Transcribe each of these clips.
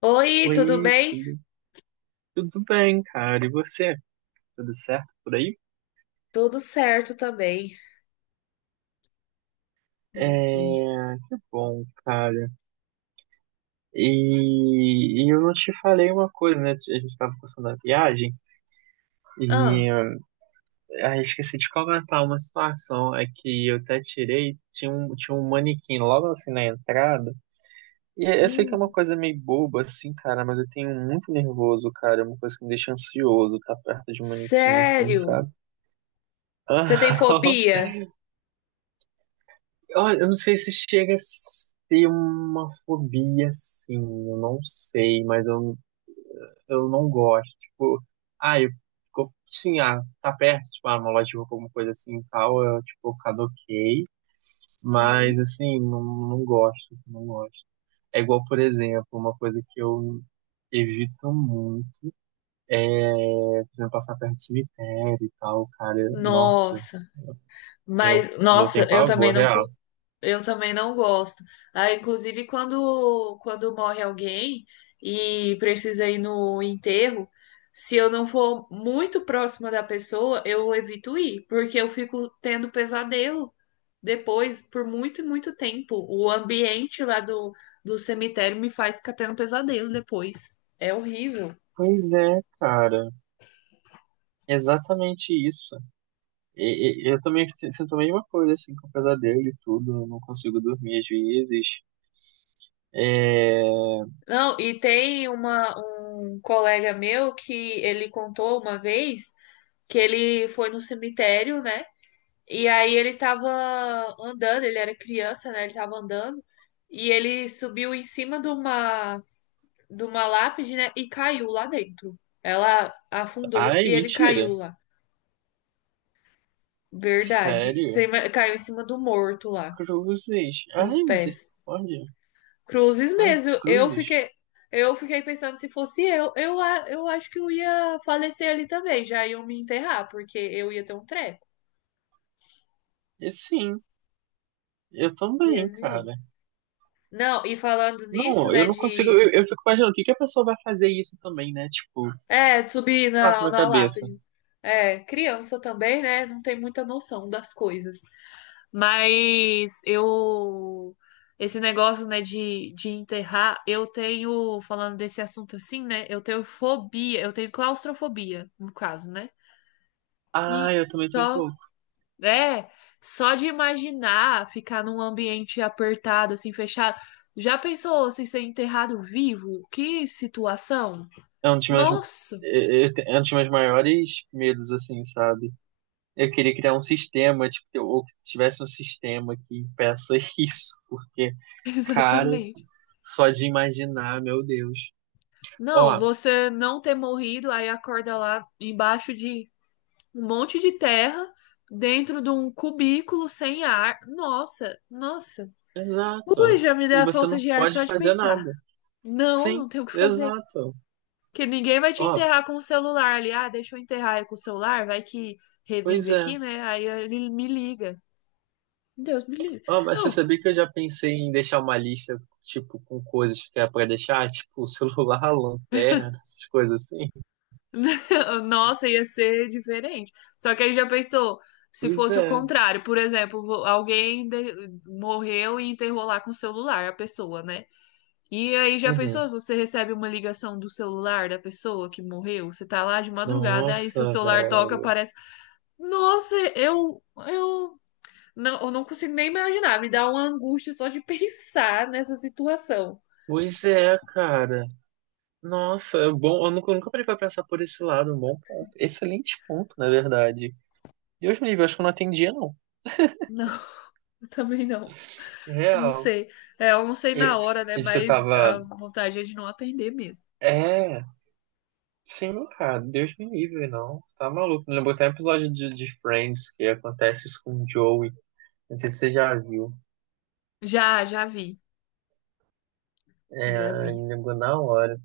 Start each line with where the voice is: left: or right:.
left: Oi, tudo
right: Oi,
left: bem?
right: tudo bem, cara? E você? Tudo certo por aí?
left: Tudo certo também por aqui.
right: É, que bom, cara. E eu não te falei uma coisa, né? A gente tava passando a viagem
left: Ah,
right: e esqueci de comentar uma situação. É que eu até tirei, tinha um manequim logo assim na entrada. E eu sei que é uma
left: hum,
right: coisa meio boba, assim, cara, mas eu tenho muito nervoso, cara. É uma coisa que me deixa ansioso estar perto de um manequim, assim,
left: Sério?
right: sabe?
left: Você tem fobia?
right: Olha, eu não sei se chega a ser uma fobia, assim, eu não sei, mas eu não gosto. Tipo, eu fico, sim, ah, tá perto, tipo, ah, uma loja de roupa, alguma coisa assim e tal, eu, tipo, caduquei, mas,
left: Uhum.
right: assim, não gosto, não gosto. É igual, por exemplo, uma coisa que eu evito muito é, por exemplo, passar perto de cemitério e tal, cara, nossa,
left: Nossa,
right: tenho,
left: mas
right: não
left: nossa,
right: tenho
left: eu também
right: pavor
left: não,
right: real.
left: cu- eu também não gosto. Ah, inclusive quando morre alguém e precisa ir no enterro, se eu não for muito próxima da pessoa, eu evito ir, porque eu fico tendo pesadelo. Depois, por muito e muito tempo, o ambiente do cemitério me faz ficar tendo pesadelo depois. É horrível.
right: Pois é, cara. Exatamente isso. Eu também te- sinto a mesma coisa, assim, com pesadelo e tudo, eu não consigo dormir às vezes. É...
left: Não, E tem um colega meu que ele contou uma vez que ele foi no cemitério, né? E aí ele tava andando, ele era criança, né? Ele tava andando e ele subiu em cima de uma lápide, né? E caiu lá dentro. Ela afundou e
right: Ai,
left: ele
right: mentira.
left: caiu lá. Verdade.
right: Sério?
left: Caiu em cima do morto lá,
right: Cruzes.
left: com os
right: Ai,
left: pés.
right: misericórdia.
left: Cruzes
right: Ai,
left: mesmo.
right: cruzes.
left: Eu fiquei pensando se fosse eu, eu acho que eu ia falecer ali também. Já iam me enterrar, porque eu ia ter um treco.
right: E sim, eu também,
left: Deus me livre.
right: cara.
left: Não, e falando nisso,
right: Não, eu
left: né,
right: não consigo.
left: de
right: Eu fico imaginando o que que a pessoa vai fazer isso também, né? Tipo, o que
left: é, subir
right: passa na
left: na
right: cabeça.
left: lápide. É, criança também, né, não tem muita noção das coisas. Mas eu. Esse negócio, né, de enterrar, eu tenho, falando desse assunto assim, né, eu tenho fobia, eu tenho claustrofobia, no caso, né?
right: Ah,
left: E
right: eu também tenho um
left: só.
right: pouco.
left: É, só de imaginar ficar num ambiente apertado, assim, fechado. Já pensou se ser enterrado vivo? Que situação?
right: É um dos meus,
left: Nossa,
right: é um dos meus maiores medos, assim, sabe? Eu queria criar um sistema, tipo, ou que tivesse um sistema que impeça isso, porque, cara,
left: exatamente.
right: só de imaginar, meu Deus.
left: Não,
right: Ó,
left: você não ter morrido, aí acorda lá embaixo de um monte de terra dentro de um cubículo sem ar. Nossa, nossa. Ui,
right: exato.
left: já me deu
right: E
left: a
right: você
left: falta
right: não
left: de ar
right: pode
left: só de
right: fazer
left: pensar.
right: nada.
left: Não,
right: Sim,
left: não tem o que fazer.
right: exato.
left: Que ninguém vai te
right: Ó,
left: enterrar com o celular ali. Ah, deixa eu enterrar aí com o celular, vai que
right: pois
left: revive
right: é.
left: aqui, né? Aí ele me liga. Deus me livre.
right: Ó, mas você
left: Não,
right: sabia que eu já pensei em deixar uma lista, tipo, com coisas que é pra deixar, tipo, celular, lanterna, essas coisas assim?
left: nossa, ia ser diferente. Só que aí já pensou, se
right: Pois
left: fosse o
right: é.
left: contrário, por exemplo, morreu e enterrou lá com o celular a pessoa, né? E aí, já pensou
right: Uhum.
left: se você recebe uma ligação do celular da pessoa que morreu? Você tá lá de madrugada, aí seu
right: Nossa,
left: celular toca,
right: velho.
left: aparece. Nossa, eu não consigo nem imaginar. Me dá uma angústia só de pensar nessa situação.
right: Pois é, cara. Nossa, bom, eu nunca parei pra pensar por esse lado, um bom ponto. Excelente ponto, na verdade. Deus me livre, acho que eu não atendia, não.
left: Não, eu também não. Não
right: Real.
left: sei. É, eu não sei na
right: E,
left: hora, né?
right: e você
left: Mas
right: tava.
left: a vontade é de não atender mesmo.
right: É, sim, cara, Deus me livre, não. Tá maluco. Me lembrou até um episódio de Friends que acontece isso com o Joey. Não sei se você já viu.
left: Já, já vi. Já
right: É,
left: vi.
right: me lembrou na hora.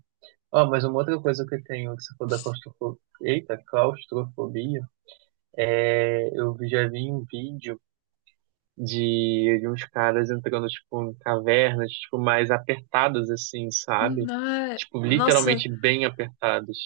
right: Ó, mas uma outra coisa que eu tenho, que você falou da claustrofobia. Eita, claustrofobia. É, eu já vi um vídeo de uns caras entrando, tipo, em cavernas, tipo, mais apertadas, assim, sabe?
left: Não é-
right: Tipo,
left: Nossa,
right: literalmente bem apertadas.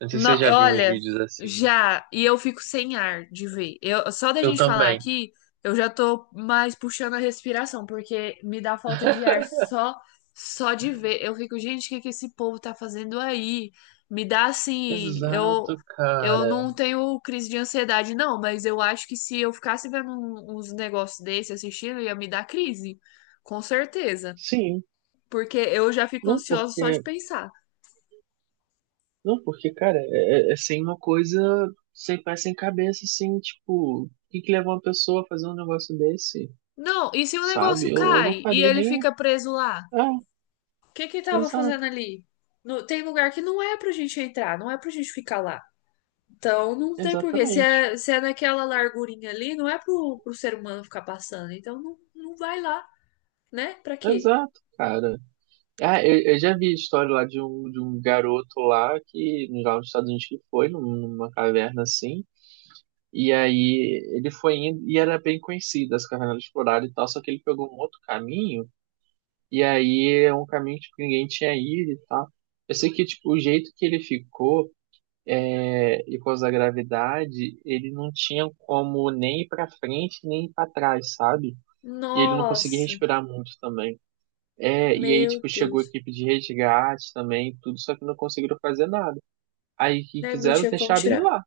right: Não sei se você já viu uns
left: Olha,
right: vídeos assim.
left: já, e eu fico sem ar de ver. Eu, só da
right: Eu
left: gente falar
right: também.
left: aqui, eu já tô mais puxando a respiração, porque me dá falta de ar só de ver. Eu fico, gente, o que que esse povo tá fazendo aí? Me dá assim,
right: Exato,
left: eu
right: cara.
left: não tenho crise de ansiedade, não, mas eu acho que se eu ficasse vendo uns negócios desse, assistindo, ia me dar crise, com certeza.
right: Sim.
left: Porque eu já fico
right: Não
left: ansiosa só de
right: porque,
left: pensar.
right: não porque, cara, é, é sem uma coisa sem pé sem cabeça, assim, tipo, o que que leva uma pessoa a fazer um negócio desse,
left: Não, e se o
right: sabe?
left: negócio
right: Eu não
left: cai e
right: faria
left: ele
right: nem.
left: fica preso lá?
right: Ah,
left: O que que tava
right: exato,
left: fazendo ali? Tem lugar que não é pra gente entrar, não é pra gente ficar lá. Então não tem porquê.
right: exatamente.
left: Se é naquela largurinha ali, não é pro ser humano ficar passando. Então não, não vai lá, né? Pra quê?
right: Exato, cara. Ah, eu já vi a história lá de um garoto lá que, lá nos Estados Unidos que foi, numa caverna assim, e aí ele foi indo, e era bem conhecida essa caverna era explorada e tal, só que ele pegou um outro caminho, e aí é um caminho tipo, que ninguém tinha ido e tal. Eu sei que, tipo, o jeito que ele ficou, é, e por causa da gravidade, ele não tinha como nem ir pra frente, nem ir pra trás, sabe? E ele não conseguia
left: Nossa,
right: respirar muito também. É, e aí,
left: meu
right: tipo, chegou a
left: Deus.
right: equipe de resgate também, tudo, só que não conseguiram fazer nada. Aí, o que
left: Né, não
right: fizeram?
left: tinha como
right: Deixaram ele
left: tirar.
right: lá.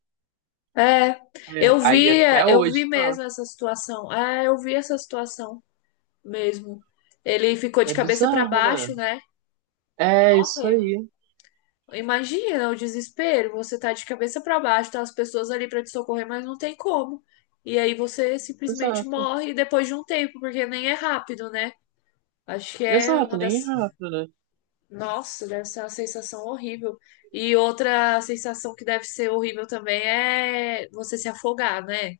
left: É,
right: É, aí,
left: É,
right: até
left: eu
right: hoje,
left: vi
right: tá.
left: mesmo essa situação. É, eu vi essa situação mesmo. Ele ficou
right: É
left: de cabeça pra
right: bizarro, né?
left: baixo, né?
right: É,
left: Nossa,
right: isso aí.
left: imagina o desespero, você tá de cabeça pra baixo, tá as pessoas ali pra te socorrer, mas não tem como. E aí você simplesmente
right: Exato.
left: morre depois de um tempo, porque nem é rápido, né? Acho que é uma
right: Exato, nem é
left: das.
right: rápido, né?
left: Nossa, deve ser uma sensação horrível. E outra sensação que deve ser horrível também é você se afogar, né?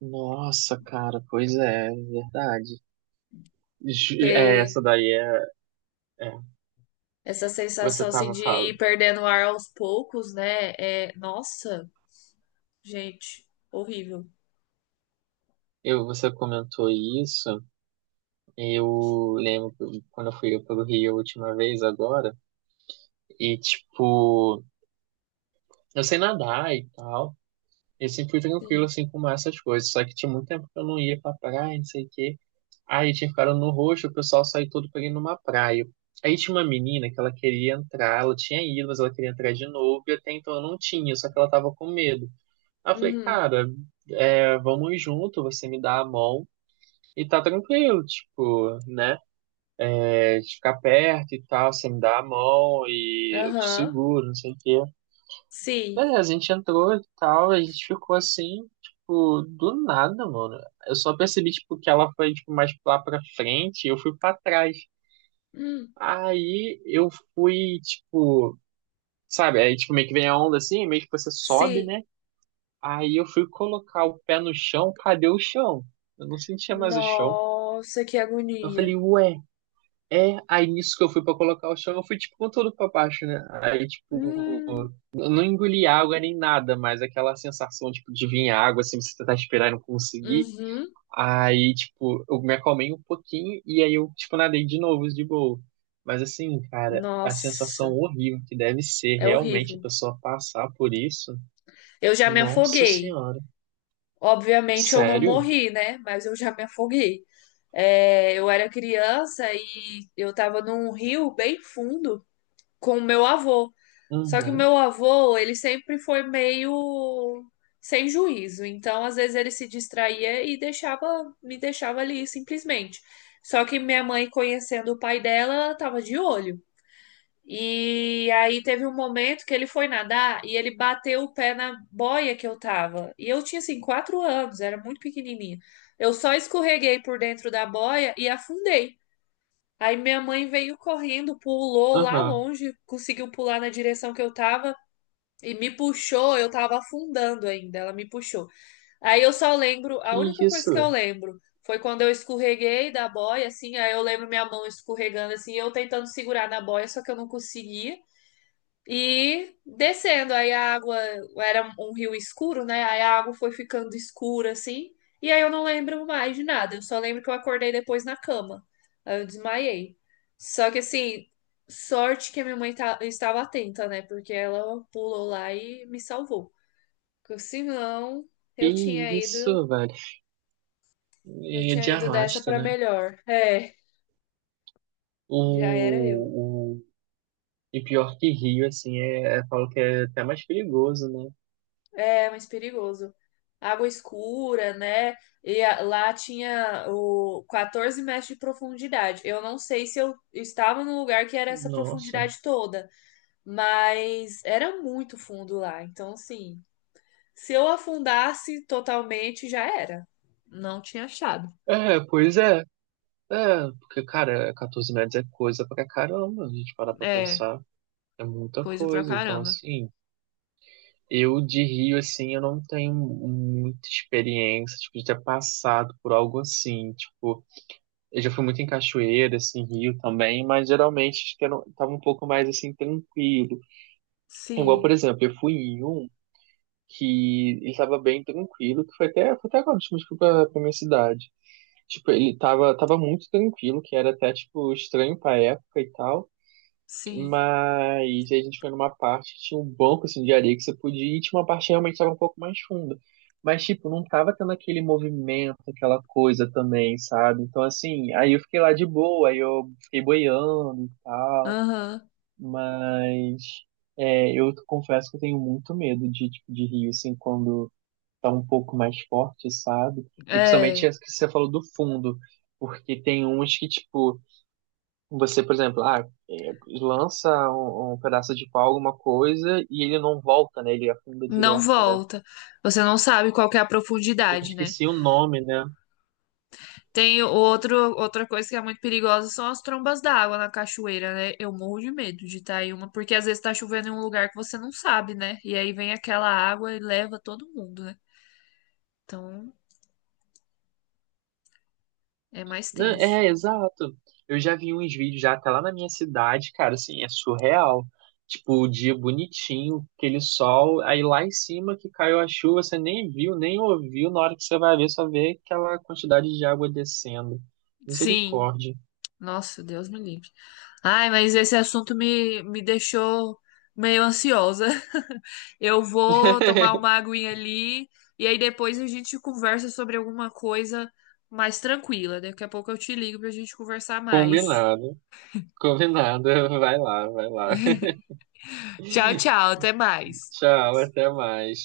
right: Nossa, cara, pois é, é verdade. Ju- É,
left: Porque
right: essa daí é, é.
left: essa sensação
right: Você
left: assim
right: tava
left: de ir
right: falando.
left: perdendo o ar aos poucos, né? Nossa, gente, horrível.
right: Eu, você comentou isso. Eu lembro que quando eu fui pelo Rio a última vez agora. E, tipo, eu sei nadar e tal. E sempre fui tranquilo,
left: Sim.
right: assim, com essas coisas. Só que tinha muito tempo que eu não ia pra praia, não sei o quê. Aí tinha ficado no roxo, o pessoal saiu todo pra ir numa praia. Aí tinha uma menina que ela queria entrar, ela tinha ido, mas ela queria entrar de novo, e até então eu não tinha, só que ela tava com medo. Aí eu falei,
left: Uhum.
right: cara, é, vamos junto, você me dá a mão e tá tranquilo, tipo, né? É, de ficar perto e tal, você me dá a mão e eu te
left: Aham.
right: seguro, não sei o quê.
left: Sim.
right: Beleza, a gente entrou e tal, a gente ficou assim, tipo, do nada, mano. Eu só percebi, tipo, que ela foi, tipo, mais lá pra frente e eu fui pra trás.
left: Hum.
right: Aí eu fui, tipo, sabe, aí, tipo, meio que vem a onda assim, meio que você sobe,
left: Sim.
right: né? Aí eu fui colocar o pé no chão, cadê o chão? Eu não sentia mais o chão.
left: Nossa, que
right: Eu falei,
left: agonia.
right: ué, é? Aí nisso que eu fui pra colocar o chão, eu fui, tipo, com tudo pra baixo, né? Aí, tipo,
left: Hum,
right: eu não engoli água nem nada, mas aquela sensação, tipo, de vir água, assim, você tentar esperar e não conseguir.
left: uhum.
right: Aí, tipo, eu me acalmei um pouquinho e aí eu, tipo, nadei de novo, de boa. Mas assim, cara, a sensação
left: Nossa,
right: horrível que deve ser
left: é
right: realmente a
left: horrível.
right: pessoa passar por isso.
left: Eu já me
right: Nossa
left: afoguei.
right: senhora.
left: Obviamente eu não
right: Sério?
left: morri, né? Mas eu já me afoguei. É, eu era criança e eu tava num rio bem fundo, com o meu avô. Só que o
right: Uhum,
left: meu avô, ele sempre foi meio sem juízo. Então, às vezes ele se distraía e me deixava ali simplesmente. Só que minha mãe, conhecendo o pai dela, ela tava de olho. E aí teve um momento que ele foi nadar e ele bateu o pé na boia que eu tava. E eu tinha assim 4 anos, era muito pequenininha. Eu só escorreguei por dentro da boia e afundei. Aí minha mãe veio correndo, pulou lá
right: aham.
left: longe, conseguiu pular na direção que eu tava e me puxou. Eu tava afundando ainda, ela me puxou. Aí eu só lembro,
right: Que
left: a única coisa que eu
right: isso?
left: lembro foi quando eu escorreguei da boia, assim. Aí eu lembro minha mão escorregando, assim, eu tentando segurar na boia, só que eu não conseguia. E descendo, aí a água era um rio escuro, né? Aí a água foi ficando escura assim. E aí eu não lembro mais de nada. Eu só lembro que eu acordei depois na cama. Aí eu desmaiei. Só que assim, sorte que a minha mãe estava atenta, né? Porque ela pulou lá e me salvou. Porque senão eu tinha
right: Que
left: ido,
right: isso, velho?
left: eu
right: É
left: tinha
right: de
left: ido dessa
right: arrasta,
left: para
right: né?
left: melhor. É, já era eu.
right: O, o... E pior que Rio, assim, falo que é até mais perigoso, né?
left: É, mais perigoso. Água escura, né? Lá tinha o 14 metros de profundidade. Eu não sei se eu estava no lugar que era essa
right: Nossa.
left: profundidade toda, mas era muito fundo lá. Então, assim, se eu afundasse totalmente, já era. Não tinha achado.
right: É, pois é. É, porque, cara, 14 metros é coisa pra caramba, a gente parar pra
left: É,
right: pensar. É muita
left: coisa pra
right: coisa. Então,
left: caramba.
right: assim, eu de Rio, assim, eu não tenho muita experiência, tipo, de ter passado por algo assim. Tipo, eu já fui muito em cachoeira, assim, Rio também, mas geralmente acho que eu não, tava um pouco mais, assim, tranquilo. Igual,
left: Sim,
right: por exemplo, eu fui em um. Que ele tava bem tranquilo, que foi até agora, tipo, tipo pra, pra minha cidade. Tipo, tava muito tranquilo, que era até, tipo, estranho pra época e tal.
left: sim.
right: Mas aí a gente foi numa parte que tinha um banco, assim, de areia que você podia ir, e tinha uma parte que realmente tava um pouco mais funda. Mas, tipo, não tava tendo aquele movimento, aquela coisa também, sabe? Então, assim, aí eu fiquei lá de boa, aí eu fiquei boiando e tal.
left: Aham.
right: Mas é, eu confesso que eu tenho muito medo de, tipo, de rio, assim, quando tá um pouco mais forte, sabe? E principalmente
left: É,
right: as que você falou do fundo, porque tem uns que, tipo, você, por exemplo, ah, é, lança um pedaço de pau, alguma coisa, e ele não volta, né? Ele afunda
left: não
right: direto, né?
left: volta. Você não sabe qual que é a
right: Eu
left: profundidade, né?
right: esqueci o nome, né?
left: Tem outro, outra coisa que é muito perigosa são as trombas d'água na cachoeira, né? Eu morro de medo de estar em uma, porque às vezes tá chovendo em um lugar que você não sabe, né? E aí vem aquela água e leva todo mundo, né? Então é mais
right: Não,
left: tenso.
right: é, exato. Eu já vi uns vídeos já até lá na minha cidade, cara, assim, é surreal. Tipo, o dia bonitinho, aquele sol, aí lá em cima que caiu a chuva, você nem viu, nem ouviu, na hora que você vai ver, só vê aquela quantidade de água descendo.
left: Sim,
right: Misericórdia.
left: nossa, Deus me livre. Ai, mas esse assunto me deixou meio ansiosa. Eu vou tomar uma aguinha ali e aí depois a gente conversa sobre alguma coisa mais tranquila. Daqui a pouco eu te ligo pra gente conversar mais.
right: Combinado, combinado. Vai lá, vai lá.
left: Tchau, tchau. Até mais.
right: Tchau, até mais.